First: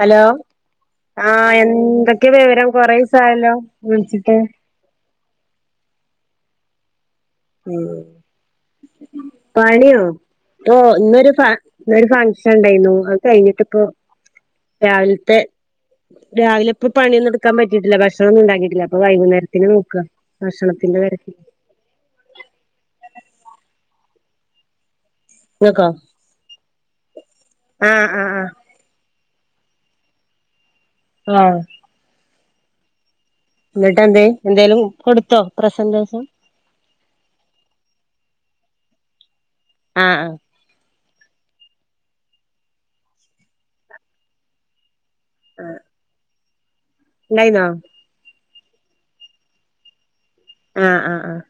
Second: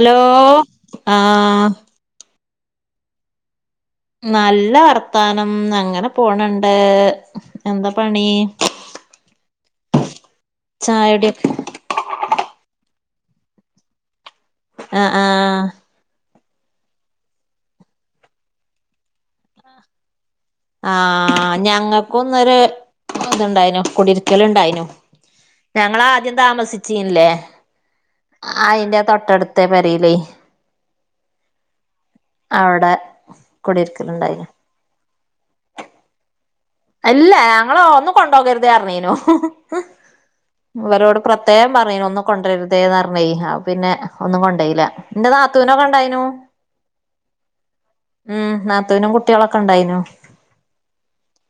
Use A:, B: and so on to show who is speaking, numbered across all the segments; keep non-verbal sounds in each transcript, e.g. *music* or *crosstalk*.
A: Hello ആഹ് എന്തൊക്കെ വിവരം കൊറേസ ആയല്ലോ
B: നല്ല വർത്താനം അങ്ങനെ പോണുണ്ട്
A: പണിയൊ ഇപ്പോ ഇന്നൊര് ഫ
B: ചായുടിയൊക്കെ
A: ഇന്നൊരു ഫംഗ്ഷൻണ്ടയ്ന്നു അത് കഴിഞ്ഞിട്ട് ഇപ്പൊ
B: ആഹ്
A: രാവിൽത്തെ
B: ആഹ്
A: രാവിലപ്പ പണിയൊന്നും ഇട്ക്ക പറ്റീട്ടില്ല ഭക്ഷണൊന്നും ഇണ്ടാക്കീട്ടില്ല അപ്പൊ വൈകുന്നേരത്തിന് നോക്ക
B: ആഹ് ഞങ്ങക്കുന്നൊര് ഇത്ണ്ടായ്നു കുടിരിക്കല് ഇണ്ടയ്നു
A: നിങ്ങക്കോ
B: ഞങ്ങളാദ്യം താമസിച്ചീന്നിലെ
A: ആഹ് ആഹ് ആഹ്
B: അയിന്റ തൊട്ടട്ത്ത പെരീലെയ്
A: ആഹ്
B: അവടെ
A: ഇന്നിട്ടെന്തെ എന്തായാലും കൊട്ത്തൊ പ്രസന്റേസം
B: അല്ല ഞങ്ങള് ഒന്നും കൊണ്ടോകര്തെ അർഞീന്നു
A: ആഹ് ആഹ്
B: ഇവരോട് പ്ര പ്രത്യേക പറഞ്ഞീനു ഒന്നും കൊണ്ട്രർതേന്നർഞൊയ് അപ്പ പിന്നെ ഒന്നും കൊണ്ടോയില്ല ഇന്റ നാത്തൂനൊക ഇണ്ടയ്നു
A: ഇണ്ടയ്ന്നൊ
B: ഉം നാത്തൂനും കുട്ട്യാളൊക്കെ ഇണ്ടായ്നൊ
A: ആഹ് ആഹ് ആഹ്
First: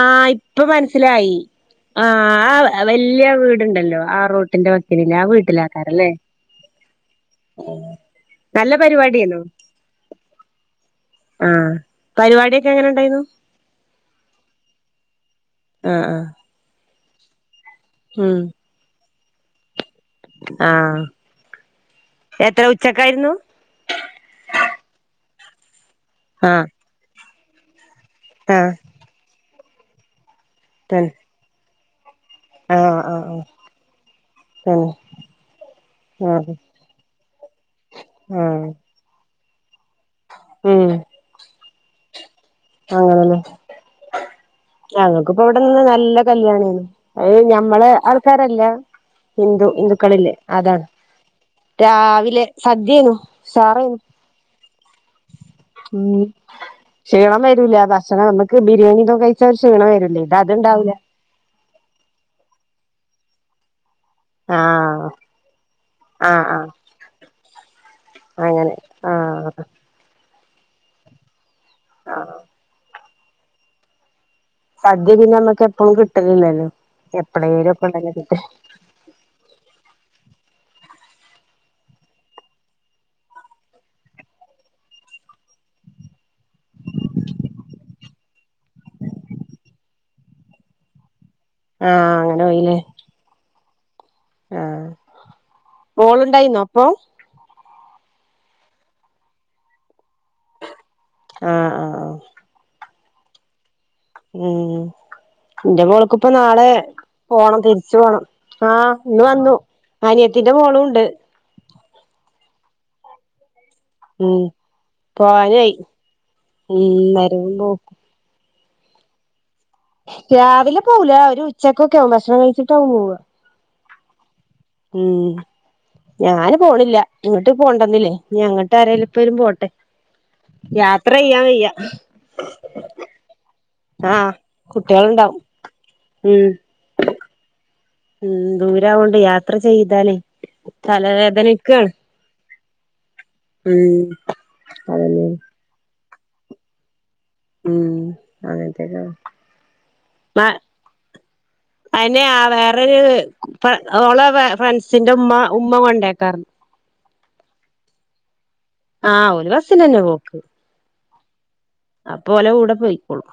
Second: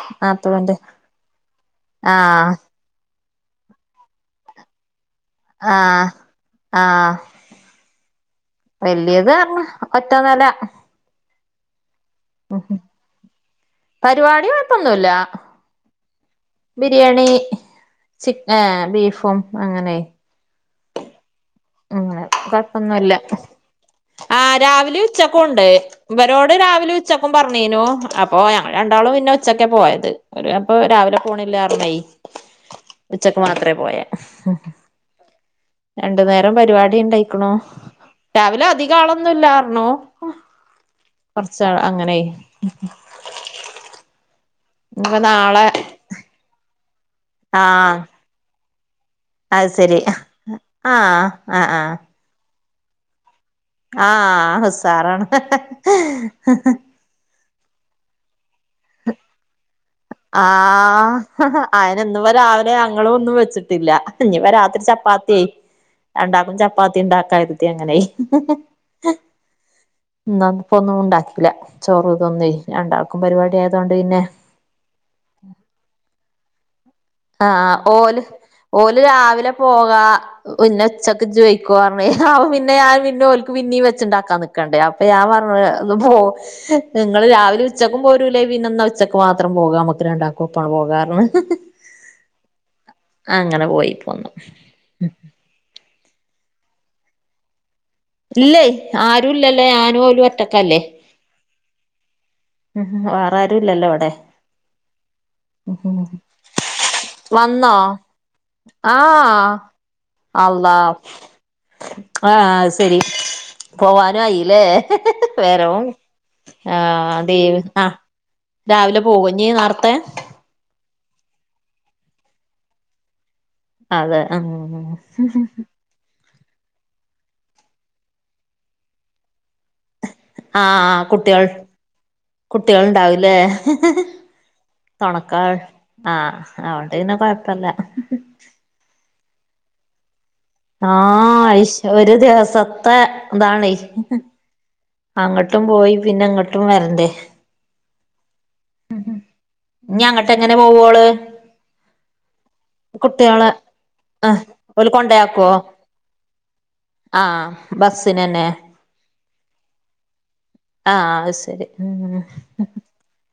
A: ആഹ്ഇപ്പ
B: നാത്തൂന്റെ
A: മൻസ്സ്ലായി ആഹ് ആവ് വല്യ വീട്ണ്ടല്ലൊ ആഹ് റോട്ടിന്റെ വക്കില് ആഹ്
B: ആഹ്
A: വീട്ട്ലാക്കാരലെ
B: ആഹ്
A: നല്ല
B: വല്യത്
A: പരിപാടിയേന്നു
B: പറഞ്ഞ ഒറ്റ നെല
A: ആഹ് പരിപാടിയൊക്കെങ്ങന ഇണ്ടായ്ന്നു
B: പരുപാടി കൊഴ്പ്പൊന്നുല്ലാ
A: ആഹ് ആഹ്
B: ബിരിയാണി
A: ഉം
B: ആഹ് ബീഫും അങ്ങനെ
A: ആഹ്
B: അങ്ങനെ
A: എത്ര
B: കൊഴപ്പൊന്നുല്ല
A: ഉച്ചക്കായിരുന്നു
B: ആഹ് രാവിലെ ഉച്ചക്കും ഉണ്ട് ഇവരോട്
A: ആഹ്
B: രാവിലെ ഉച്ചക്കും പറഞ്ഞീനു അപ്പൊ ഞങ്ങ
A: ആഹ്
B: ഒരാള് പിന്നെ ഉച്ചക്കാ പോയത് ഒരു അപ്പൊ
A: തന്നെ
B: രാവിലെ പോണില്ലാ പറഞ്ഞേ
A: ആഹ് ആഹ്
B: ഉച്ചക്ക് മാത്ര പോയെ
A: ആഹ് തന്നെ
B: രണ്ടു നേ
A: ആഹ്
B: പരിപാടി ഉണ്ടായിക്കണു രാവിലെ
A: ആഹ്
B: അധികം ആളൊന്നും ഇല്ലാറുന്നു
A: ഉം
B: കൊറച്ചാൾ അങ്ങനെയ്
A: അങ്ങനതന്നെ
B: ഇനിപ്പ
A: ഞങ്ങക്കിപ്പം ഇവിടെ
B: നാളെ
A: ഇന്ന് നല്ല കല്യാണാണ് അത് ഞമ്മളെ
B: ആഹ്
A: ആൾക്കാരല്ല ഹിന്ദു
B: അത് ശരി
A: ഹിന്ദുക്കളില്ലേ അതാണ്
B: ആഹ് ആഹ് ആഹ്
A: രാവിലെ സധ്യെന്നു
B: ആഹ് ഉസാറാണ്
A: ഉം ക്ഷീണം വരൂല്ല ഭക്ഷണം നമുക്ക് ബിരിയാണിന്നും കഴിച്ചാ അവര് ക്ഷീണം വരൂല്ലേ
B: ആഹ് അയിന് ഇന്നിപ്പം രാവിലെ ഞങ്ങളും ഒന്നും വെച്ചിട്ടില്ല ഇനിയിപ്പം രാത്രി
A: ആഹ്
B: ചപ്പാത്തിയായി
A: ആഹ്
B: രണ്ടാക്കും
A: ആഹ്
B: ചപ്പാത്തി ഉണ്ടാക്കൻ എടുത്ത് ഞാൻ അങ്ങനായി
A: അങ്ങനെ ആഹ്
B: ഇന്ന് ഇപ്പൊന്നും ഉണ്ടാക്കില്ല ചോറ്
A: ആഹ്
B: ഇതൊന്നും രണ്ടാൾക്കും പരിപാടി ആയതോണ്ട് പിന്നെ
A: സദ്യ പിന്നെ നമ്മക്ക് എപ്പളും കിട്ടലില്ലല്ലോ എപ്പഴേലും
B: ആഹ്
A: ഒക്കെ ഉണ്ടെങ്കി
B: ഓല്
A: കിട്ടും
B: ഓല് രാവിലെ പോകാ പിന്നെ ഉച്ചക്ക് ചോയിക്കുംന്ന് പറഞ്ഞ് അപ്പം പിന്നെ ഞാൻ പിന്നെ ഓല്ക്ക് പിന്നെയും വെച്ചുണ്ടാക്കാന്ന് ക്കണ്ടേ അപ്പൊ ഞാൻ പറഞ്ഞു ഇന്ന് പോ നിങ്ങള് രാവിലെ ഉച്ചക്കും പോരൂല്ലേ പിന്നെന്ന ഉച്ചക്ക് മാത്രം പോകാൻ നമ്മക്ക് രണ്ടാക്കും ഒപ്പാണ് പോകാന്ന്
A: ആഹ് അങ്ങനെ പോയില്ലേ
B: അങ്ങനെ പോയിപ്പോന്നു
A: ആഹ് മോളുണ്ടായിന്നോ അപ്പൊ
B: ഇല്ലേ ആരും ഇല്ലല്ലേ ഞാനും ഓലും ഒറ്റക്കല്ലേ
A: ആഹ് ആഹ് ആഹ്
B: ഉം വേറെ ആരും ഇല്ലല്ലോ വടെ
A: ഉം ഇന്റെ മോൾക്കിപ്പൊ നാളെ പോണം
B: വന്നോ
A: തിരിച്ചു പോണം ആഹ് ഇന്ന് വന്നു അനിയത്തിന്റെ
B: അള്ളാ
A: മോളും ഉണ്ട്
B: ആഹ് അയ്ശരി പോവാനും
A: ഉം
B: ആയില്ലേ
A: പോവാനായി
B: വെരവും
A: ഉം
B: ആഹ്
A: വരവും
B: ലീവ്
A: പോക്കും
B: ആഹ് രാവിലെ പോവോ ഇനി നാർത്തെ
A: രാവിലെ പോകൂല ഒരു ഉച്ചയ്ക്കൊക്കെ ആകും ഭക്ഷണം കഴിച്ചിട്ട് ആകും പോവ
B: അതെ ആഹ്മ്
A: ഉം ഞാന് പോണില്ല ഇങ്ങിട്ട് പോവണ്ടന്നില്ലേ അങ്ങട്ട് ആരും ഇപ്പോലും പോട്ടെ
B: ആഹ്
A: യാത്ര ചെയ്യാൻ
B: കുട്ടികള്
A: വയ്യ
B: കുട്ടികള് ഉണ്ടാവും ഇല്ലേ
A: ആഹ് കുട്ടികളുണ്ടാവും
B: തുണക്കാൾ ആഹ്
A: ഉം
B: അതുകൊണ്ട് പിന്നെ കൊഴപ്പില്ല
A: ഉം ദൂരാവോണ്ട് യാത്ര ചെയ്താലേ
B: ആഹ് ശ്
A: തലവേദനിക്കാണ്
B: ഒരു ദിവസത്തെ ഇതാണ്
A: ഉം
B: അങ്ങട്ട്
A: അതന്നെ
B: അങ്ങട്ടും പോയി പിന്നെ ഇങ്ങട്ടും വരണ്ടേ
A: ഉം
B: ഉം
A: അങ്ങനത്തെക്കെ
B: ഇനി അങ്ങട്ട് എങ്ങനെ പോവോള്
A: അതിന് ആ വേറൊരു
B: കുട്ടികളെ
A: ഇപ്പ ഓള്
B: ആഹ് ഓല്
A: ഫ്രണ്ട്സിന്റെ ഉമ്മ
B: കൊണ്ടയാക്കോ
A: ഉമ്മ കൊണ്ടേക്കാ
B: ആഹ് ബസ്സിനന്നെ
A: ആഹ് ഒരു ബസിന് തന്നെ പോക്ക്
B: ആഹ് അത് ശരി ഉം
A: അപ്പോ ഓലെ കൂടെ പോയിക്കോളും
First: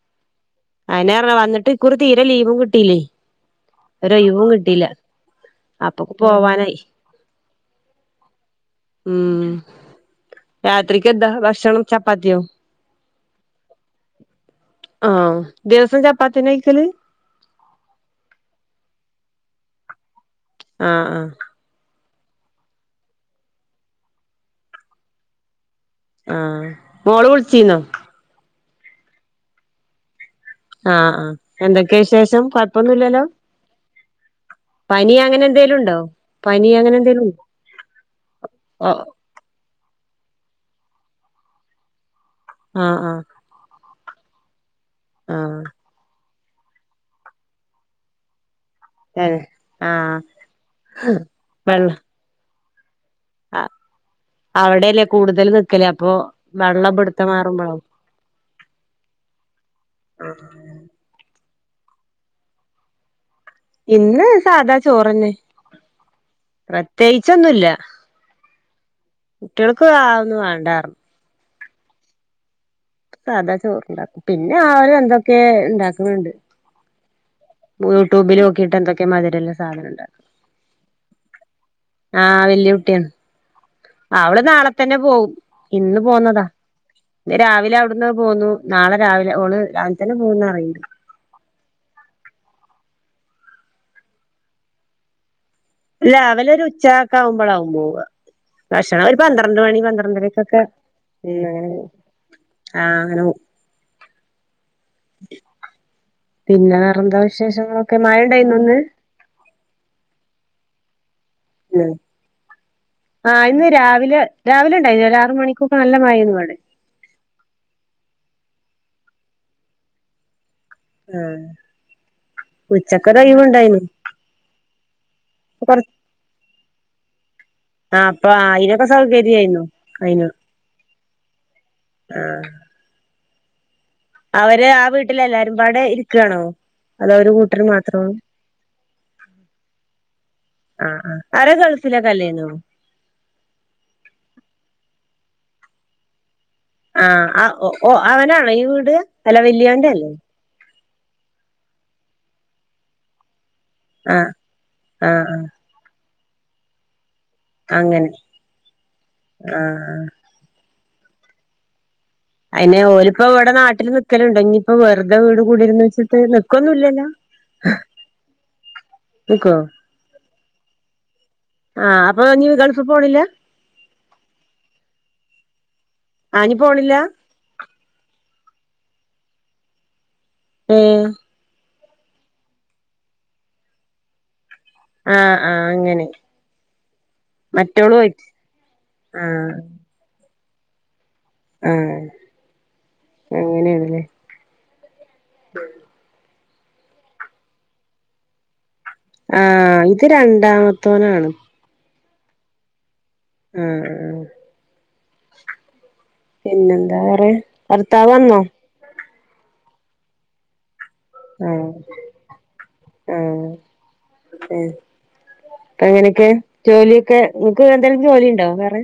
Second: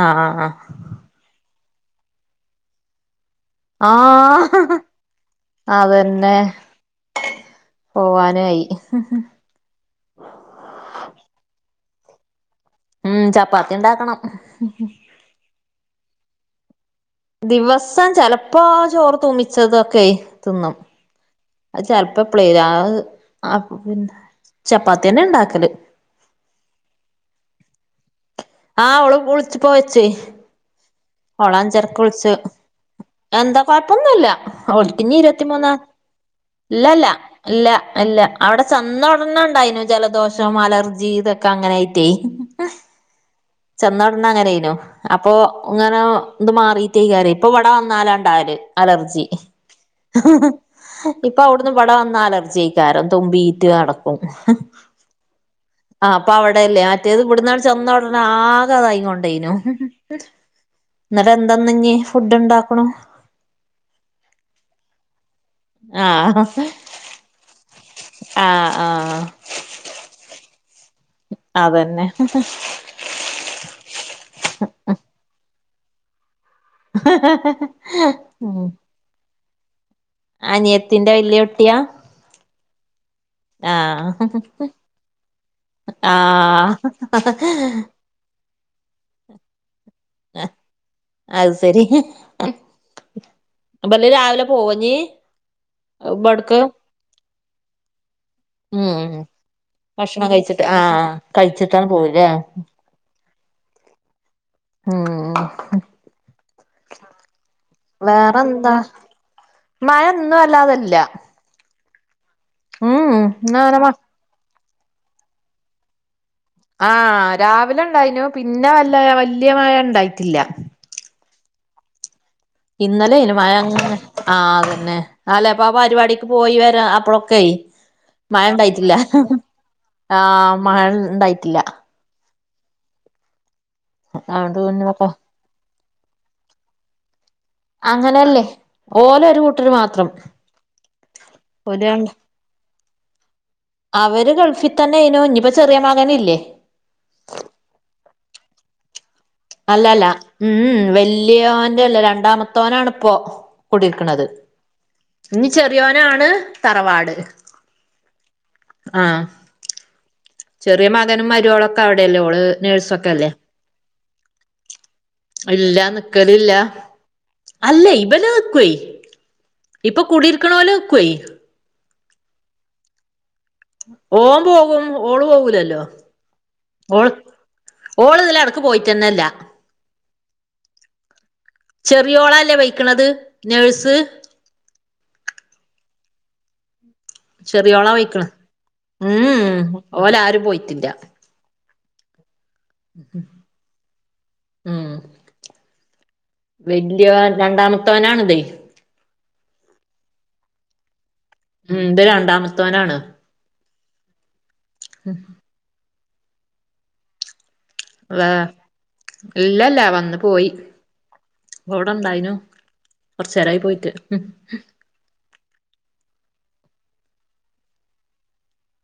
B: ആഹ് ആഹ്
A: അയിനേറെ വന്നിട്ട് ഇക്കുറി തീരെ ലീവും കിട്ടിയില്ലേ ഒരയവും
B: ആഹ് ആഹ്
A: കിട്ടിയില്ല അപ്പൊ,
B: അതന്നെ
A: പോവാനായി
B: പോവാനായി
A: ഉം രാത്രിക്ക് എന്താ ഭക്ഷണം ചപ്പാത്തിയോ
B: ഉം ചപ്പാത്തി ഉണ്ടാക്കണം
A: ആ, ദിവസം ചപ്പാത്തിയ കഴിക്കല്
B: ദിവസം ചിലപ്പോ ചോറ് തുമിച്ചതൊക്കെ തിന്നും
A: ആ ആ
B: അത് ചിലപ്പോ അപ്പളേ ചപ്പാത്തി തന്നെ ഉണ്ടാക്കല്
A: ആഹ് മോള് വിളിച്ചീന്നോ
B: ആഹ് അവള് ഇപ്പം വിളിച്ചിപ്പം വെച്ചേ
A: ആഹ ആ
B: ഓള്
A: എന്തൊക്കെയ വിശേഷം കൊഴപ്പൊന്നുമില്ലല്ലോ
B: കുഴപ്പൊന്നുമില്ല ഓ ഇനി ഇരുപത്തിമൂന്നാ
A: എന്തേലും ഉണ്ടോ പനി അങ്ങനെ
B: ഇല്ലല്ല
A: എന്തേലും ഉണ്ടോ?
B: ഇല്ല ഇല്ല അവിടെ
A: ഓ
B: ചന്തേ ഉണ്ടായിരുന്നു ജലദോഷം, അലർജി ഇതൊക്കെ അങ്ങനെയിട്ടേ
A: ആഹ ആഹ
B: ചെന്നോടന്ന് അങ്ങനെനു അപ്പൊ
A: ആഹ്
B: ഇങ്ങനെ എന്ത് മാറിയിട്ടേ കാര്യം ഇപ്പ ഇവിടെ വന്നാലാണ്ടായാല് അലർജി,
A: ഏഹ് ആഹ്
B: ഇപ്പ അവിടുന്ന് ഇവിടെ
A: വെള്ളം
B: വന്ന അലർജി ആ അന്നേരം തുമ്മീറ്റ് കാണും
A: ല്ലേ കൂതൽ നിൽക്കല
B: ആ അപ്പൊ അവിടെയല്ലേ മറ്റേത് ഇവിടുന്നാൾ ചെന്ന ഉടനെ ആകെ അതായി കൊണ്ടേനു എന്നിട്ട് എന്താ ഇന്നിനി ഫുഡ് ഉണ്ടാക്കണ
A: ഇന്ന് സാധാ ചോറന്നെ
B: ആഹ
A: പ്രത്യേകിച്ചൊന്നുല്ല
B: ആഹ ആഹ
A: കുട്ടികൾക്ക് ആതൊന്നും വേണ്ടായിരുന്നു
B: അതന്നെ
A: സാധാ ചോറുണ്ടാക്കും, പിന്നെ അവര് എന്തൊക്കെ ഉണ്ടാക്കുന്നുണ്ട്.
B: *unintelligible*
A: യൂട്യൂബിൽ
B: ഉം
A: നോക്കിയിട്ട് എന്തക്കെ മധുര ഉള്ള സാധനം ഉണ്ടകും.
B: അനിയത്തിന്റെ വലിയ കുട്ടിയാ
A: ആഹ, വല്യയ കുട്ടിയാണ്
B: ആഹ്
A: അവള് നാളെ തന്നെ പോവും, ഇന്ന് പോന്നതാ.
B: ആഹ്
A: ഇന്ന് രാവിലെ അവിടുന്ന് പോന്നു, നാളെ രാവിലെ, ഓള് രാവിലെ തന്നെ പോകുന്നു അറയിണ്ട്
B: അത് ശരി അപ്പ രാവിലെ പോണെ
A: രാവിലെ, ഒരു ഉച്ചയൊക്കെ ആവുമ്പോൾ ആണ്, പോവുക, ഭക്ഷണം ഒരു പന്ത്രണ്ട് മണി പന്ത്രണ്ടരക്ക
B: ആ കഴിച്ചിട്ടാണ് പോവ അല്ലേ
A: ആ
B: ഉം
A: പിന്നെ വെറെ എന്താ വിശേഷങ്ങളൊക്കെ മഴണ്ടായ്ര്ന്നാേ
B: വേറെന്താ
A: ഇന്ന്
B: മഴ ഇന്ന് വല്ലാതെല്ല
A: ഉം ആഹ് ഇന്ന്
B: ഇന്നങ്ങനെ മ
A: രാവിലെ രാവിലെണ്ടായ്നി ഒരാറ് മണിക്കൊക്കെ നല്ല മഴേന്നുവടെ
B: ആഹ് രാവിലെണ്ടായ്നു പിന്നെ വല്ല വല്യ മഴ ണ്ടായ്ട്ടില്ല
A: ആഹ്
B: ഇന്നലേനു മഴങ്ങെനെ ആഹ് അതെന്നെ അല്ലാ അപ്പാ ആഹ്
A: കൊറ
B: പരിപാടിക്ക് പോയി വരാ അപ്പളൊക്കെ
A: ആഹ് അപ്പൊ അയിനൊക്കെ
B: മഴണ്ടായ്ട്ടില്ല
A: സൗകര്യായിരുന്നു അയിന്
B: ആഹ് മഴണ്ടായ്ട്ടില്ല
A: ആഹ്
B: അതോണ്ട്
A: അവര് ആ
B: പിന്നൊക്കെ
A: വീട്ടില് എല്ലാരും പാടെ ഇരിക്കാണോ അതോ ഒര് കൂട്ടര് മാ
B: അങ്ങനെല്ലേ ഓലൊരു കൂട്ടര് മാത്രം
A: ആഹ് ആഹ് അവര്
B: ഓല് രണ്ട്
A: ഗൾഫിലെക്കെല്ലേന്നോ
B: അവര് ഗൾഫി തന്നേയ്നു ഇഞ്ഞിപ്പോ ചെറിയ മകന് ഇല്ലേ
A: ആഹ് അ ഒ ഒ അവനാണോ ഈ വീട് അല്ല
B: അല്ലല്ല
A: വല്യോന്റെല്ലേ
B: ഉം വല്യോന്റെല്ല രണ്ടാമത്തോനാണ്പ്പോ കുടിര്ക്ക്ണത്
A: ആഹ് ആഹ് ആഹ്
B: ഇനി ചെറ്യോനാണ് തറവാട്
A: അങ്ങനെ ആഹ്
B: ചെറ്യേ മകനും മരോളാെക്കെവിടെല്ലേ ഓള്
A: അയ്ന്
B: നേഴ്സൊക്കെ
A: ഓലിപ്പോ
B: അല്ലേ
A: ഇവിടെ നാട്ടില് നിക്കല്ണ്ടാേ ഇഞ്ഞിപ്പോ വെർതെ വീട്
B: ഇല്ല
A: കൂടിര്ന്ന്ച്ചിട്ട്
B: നിക്കലില്ല
A: നിക്കൊന്നുല്ലല്ലോ
B: അല്ലേ ഇബല് നിക്ക്വേയ്
A: നിക്കോ
B: ഇപ്പ കൂടിരിക്ക്ണോല് നിക്ക്വേയ്
A: ആഹ് അപ്പൊ ഞ്ഞ് ഗൾഫ് പോണില്ലാ
B: ഓമ്പേകും ഓള് പോകൂലല്ലോ
A: ആഹ് ഞ്ഞ് പോണില്ലാ
B: ഓള് ഓള് ഇതിലെടെക്ക് പോയിറ്റെന്നെല്ല
A: ഏഹ്
B: ചെറ്യോളല്ലേ പൊയ്ക്ക്ണത് നഴ്സ്
A: ആഹ് ആഹ് അങ്ങനെ
B: ചെറ്യോള
A: മറ്റോള് പോയിട്ട്
B: പോയ്ക്ക്ണെ ഉം
A: ആഹ്
B: ഉം ഓലാരും പോയിറ്റില്ല
A: ആഹ്
B: ഉം ഉം
A: ഉം
B: വെല്ല്യോ രണ്ടാമത്തോനാണ്തേ
A: ആഹ് ഇത് രണ്ടാമത്തോനാണ്
B: ഉം ത് രണ്ടാമത്തോനാണ്
A: ഉം ഉം പിന്നെന്താ വെറെ
B: വേർ ഇല്ലല്ലാ വന്ന് പോയി
A: ആഹ്
B: പ്പ വടെണ്ടായ്നു
A: ആഹ്
B: കൊർച്ചേരായി പോയിട്ട്
A: അങ്ങെനെക്കെ ജോലിയൊക്കെ ങ്ങ്ക്ക് എന്തേലും ജോലിണ്ടാേ വേറെ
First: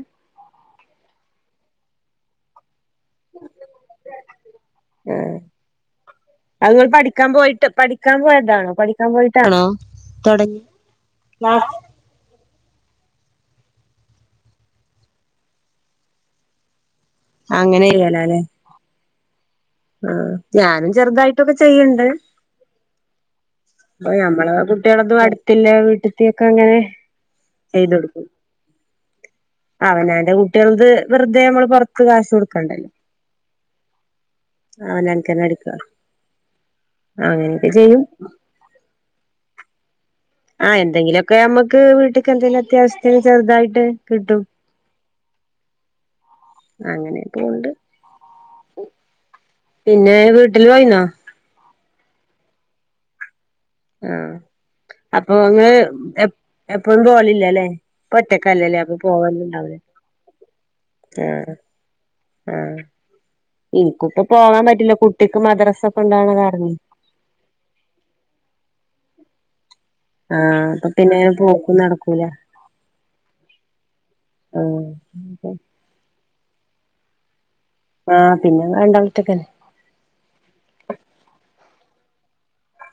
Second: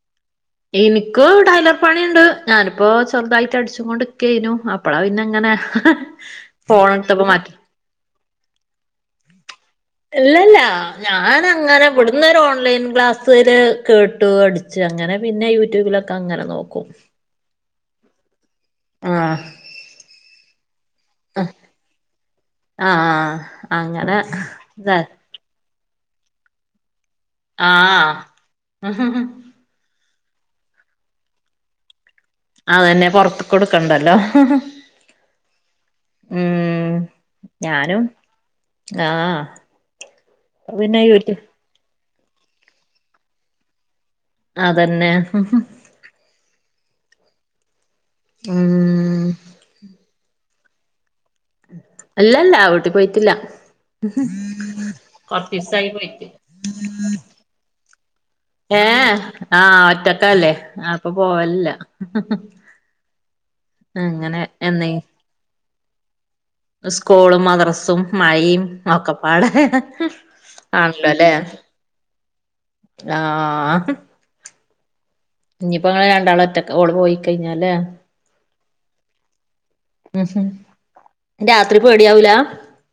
B: ഇനിക്ക് ടൈലർ പണിണ്ട് ഞാനിപ്പോ സ്വന്തായിട്ട് അടിച്ച്ങ്ങൊണ്ട്ക്കേനു അപ്പള പിന്നെങ്ങെനെ ഫോണ്‌ട്ത്തപ്പ മാറ്റ്
A: ക്കാം പോയതാണോ പഠിക്കാം പോയിട്ടാണോ
B: ഇല്ലല്ല
A: തുടങ്ങി
B: ഞാനങ്ങനെ ബ്ട് അന്നേരം ഓൺലൈൻ ക്ലാസില് കേട്ട് അടിച്ച് അങ്ങെനെ പിന്നെ യൂട്യൂബിലൊക്കങ്ങനെ നോക്കും
A: ആഹ് അങ്ങനെക്കലാലേ
B: ആഹ്
A: ആഹ് ഞാനും ചെർതായിട്ടൊക്കെ ചെയ്യ്ണ്ട്
B: ആഹ്
A: പ്പം
B: അങ്ങനെ
A: ഞമ്മളെ
B: ഇത
A: കുട്ട്യേള്തും അട്ത്തില്ലേ വീട്ടിത്ത്യേക്ക അങ്ങെനെ
B: ആഹ്
A: അവനവന്റെ കുട്ട്യളത് വെറുതെ നമ്മള് പുറത്ത് കാശൊട ക്കണ്ടെ
B: അതന്നെ പൊറത്ത്ക്കൊടുക്കണ്ടല്ലോ
A: അവനന്ക്കന്നെ അടിക്കാ
B: ഉം
A: അങ്ങനെക്കെ ചെയ്യും
B: ഞാനും ആഹ്
A: ആഹ്
B: പിന്നെ
A: എന്തെങ്കിലൊക്കെ
B: യൂട്യൂ
A: നമ്മക്ക് വീട്ടക്ക് എന്തേലും അത്യാവശ്യത്തിന് ചെറുതായിട്ട് കിട്ടും
B: അതന്നെ
A: അങ്ങനെയൊക്കെണ്ട്
B: ഉം
A: പിന്നെ വീട്ടില് പോയിന്നോ
B: അല്ലല്ല വീട്ടി പോയിറ്റില്ല
A: ആഹ് അപ്പൊ നിങ്ങള് എ
B: പോയിട്ട്
A: എപ്പോഴു പോവലില്ലല്ലേ ഇപ്പ ഒറ്റക്കല്ലെല്ലേ
B: ഏ
A: അപ്പൊ പോവലുണ്ടാവില്ല
B: ആഹ് ഒറ്റക്കല്ലേ അപ്പൊ
A: ആഹ്
B: പോവലില്ല
A: ആഹ് ഇനിക്കിപ്പ
B: അങ്ങനെ
A: പോവാൻ
B: എന്നേ
A: പറ്റില്ല കുട്ടിക്ക് മദ്രസൊക്കെ ഇണ്ടാവണ കാരണേ
B: സ്കൂളും മദ്രസും മഴയും ഒക്കെപ്പാട്
A: ആഹ് അപ്പൊ പിന്നെ പോക്കും നടക്കൂല
B: ആഹ്
A: ആഹ്
B: ഇപ്പ ഇങ്ങള് രണ്ടാളും ഒറ്റക്ക്‌ ഓൾ പോയി കഴിഞ്ഞാലേ
A: ആഹ് പിന്നെ രണ്ടാളും ഒറ്റക്കന്നെ
B: ഉം രാത്രി പേടിയാവൂല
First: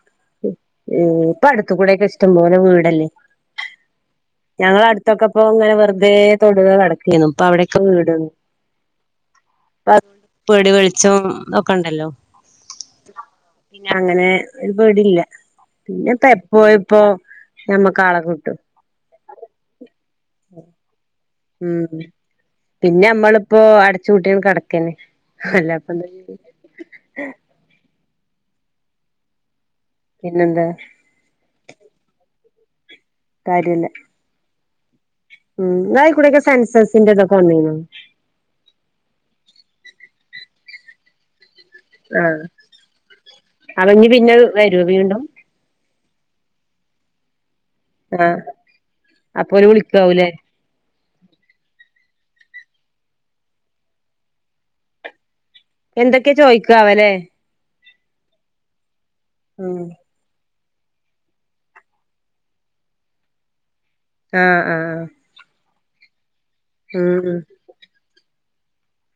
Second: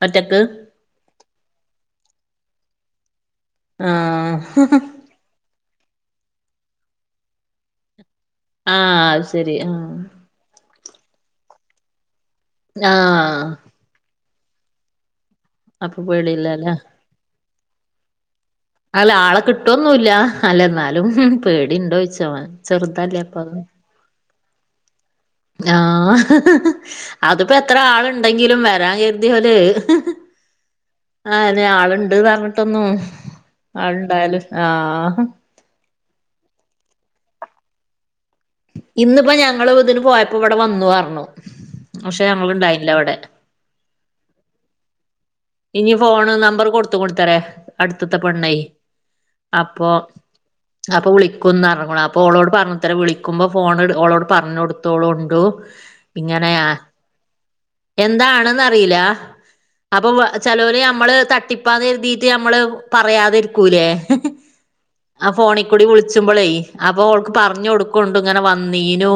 B: ഒറ്റക്ക്
A: ഉം ഇപ്പൊ അടുത്ത് കൂടെയൊക്കെ ഇഷ്ടം പോലെ വീടല്ലേ.
B: ആഹ്
A: ഞങ്ങള അടുത്തൊക്കെ ഇപ്പൊ ഇങ്ങനെ വെറുതേ തൊടുക കെടക്കേനു ഇപ്പൊ അവിടെക്കെ വീട് വന്ന്
B: ആഹ് അത് ശരിയാ ആഹ്
A: പേടി വെളിച്ചം ഒക്കെണ്ടല്ലോ
B: ആഹ്
A: പിന്ന അങ്ങനെ ഒരു പേടില്ല
B: അപ്പൊ
A: പിന്നെപ്പ എപ്പോ
B: പേടില്ലല്ലേ
A: ഇപ്പോ നമ്മക്ക് ആളെ കിട്ടും
B: അല്ല ആളെ കിട്ടുവൊന്നുല്ല അല്ല എന്നാലും പേടി
A: ഉം
B: ഉണ്ടോയിച്ച
A: പിന്നെ
B: ചെറുതല്ലേ അപ്പോ
A: നമ്മളിപ്പോ അടച്ചു പൂട്ടി കെടക്കന്നെ
B: ആഹ് അതിപ്പോ എത്ര ആളുണ്ടെങ്കിലും വരാൻ കരുതിയോൽ
A: പിന്നെന്താ
B: ആ അയ്ന് ആള് ഇണ്ട് പറഞ്ഞിട്ടൊന്നു
A: കാര്യല്ല
B: ആള് ഇണ്ടായലും ആഹ്
A: ഉം നിങ്ങളെയ്ക്കുടെക്കെ സെൻസസിന്റെ ഇതൊക്കെ വന്നീനോ
B: ഇന്നിപ്പോ ഞങ്ങള് ഇതിന് പോയപ്പോ ഇവിടെ വന്നു പറഞ്ഞു പക്ഷെ ഞങ്ങള് ഇണ്ടായില്ല ഇവിടെ
A: അവര് പിന്നെ വരോ വീണ്ടും
B: ഇനി ഫോണ് നമ്പറ് കൊടുത്ത് കൊടുത്തേരെ അടുത്തുത്തെ
A: ആഹ്
B: പെണ്ണേ
A: ഓല്
B: അപ്പൊ
A: വിളിക്കാവൂലേ
B: അപ്പൊ വിളിക്കുന്ന് പറഞ്ഞ്ക്ക്ണ് അപ്പൊ ഓളോട് പറഞ്ഞ് തരാ വിളിക്കുമ്പോ ഫോണ് ഓളോട് പറഞ്ഞൊടുത്തോളു ഉണ്ട്
A: എന്തൊക്കെ
B: ഇങ്ങനെയാ
A: ചോയിക്കാവല്ലേ
B: എന്താണെന്ന് അറിയില്ല
A: ഉം
B: അപ്പൊ ചെലോല് നമ്മള് തട്ടിപ്പാന്ന് കരുതീട്ട് നമ്മള് പറയാതിരിക്കൂലേ
A: ആഹ് ആഹ്
B: ആ ഫോണിൽ കൂടി വിളിച്ചുമ്പളേ അപ്പൊ
A: ഉം
B: അവൾക്ക്
A: ഉം
B: പറഞ്ഞു കൊടുക്കണ്ട് ഇങ്ങനെ വന്നീനു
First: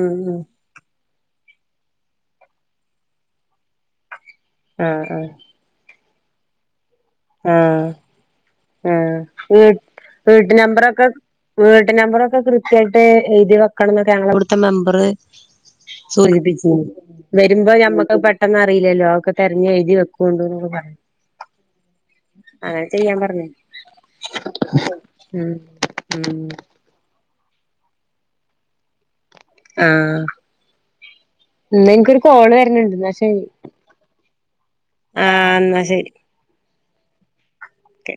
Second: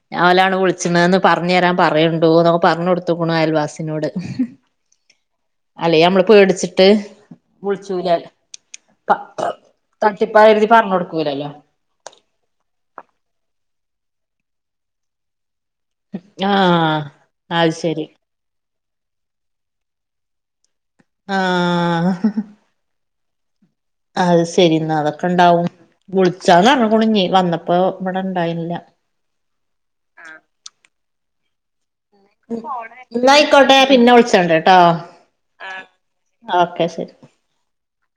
A: ഉം ഉം
B: ഓലാണ് വിളിച്ചണന്ന് പറഞ്ഞ് തരാൻ പറയണ്ടോ പറഞ്ഞ് കൊടുത്ത്ക്കുണു അയൽവാസിനോട്
A: ആഹ് ആഹ്
B: അല്ലെ നമ്മള് പേടിച്ചിട്ട് വിളിച്ചൂല
A: ആ
B: തട്ടിപ്പാ
A: വീട്ട്
B: കരുതി പറഞ്ഞു
A: നമ്പറൊക്കെ
B: കൊടുക്കൂലല്ലോ
A: വീട്ട് നമ്പറൊക്കെ കൃതൃ ക്കായിട്ട് എഴുതി വെക്കണം എന്നൊക്കെ ഞങ്ങളെ ഇവിടുത്തെ മെമ്പറ് സൂചിപ്പിച്ചിരുന്നു
B: ആഹ്
A: വരുമ്പോ
B: അത് ശരി
A: ഞമ്മക്ക് പെട്ട പെട്ടെന്നറില്ലല്ലോ അതൊക്കെ തിരഞ്ഞു എഴുതി വെക്കൊണ്ട് പറഞ്ഞിരുന്നു
B: ആഹ്
A: അങ്ങനെ ചെയ്യാൻ പറഞ്ഞേ
B: അത് ശരി എന്നാ അതൊക്കെ ഇണ്ടാവും
A: ഉം
B: വിളിച്ചാന്ന് പറഞ്ഞുകുണ് ഞ്ഞി വന്നപ്പോ ഇവിടെ ഇണ്ടായില്ല
A: ആഹ് ഇന്ന് ൻ
B: ഇന്നായിക്കോട്ടെ പിന്നെ വിളിച്ചണ്ട് ട്ടോ
A: ആഹ് എന്നാ
B: ഓക്കെ ശരി
A: ഓക്കേ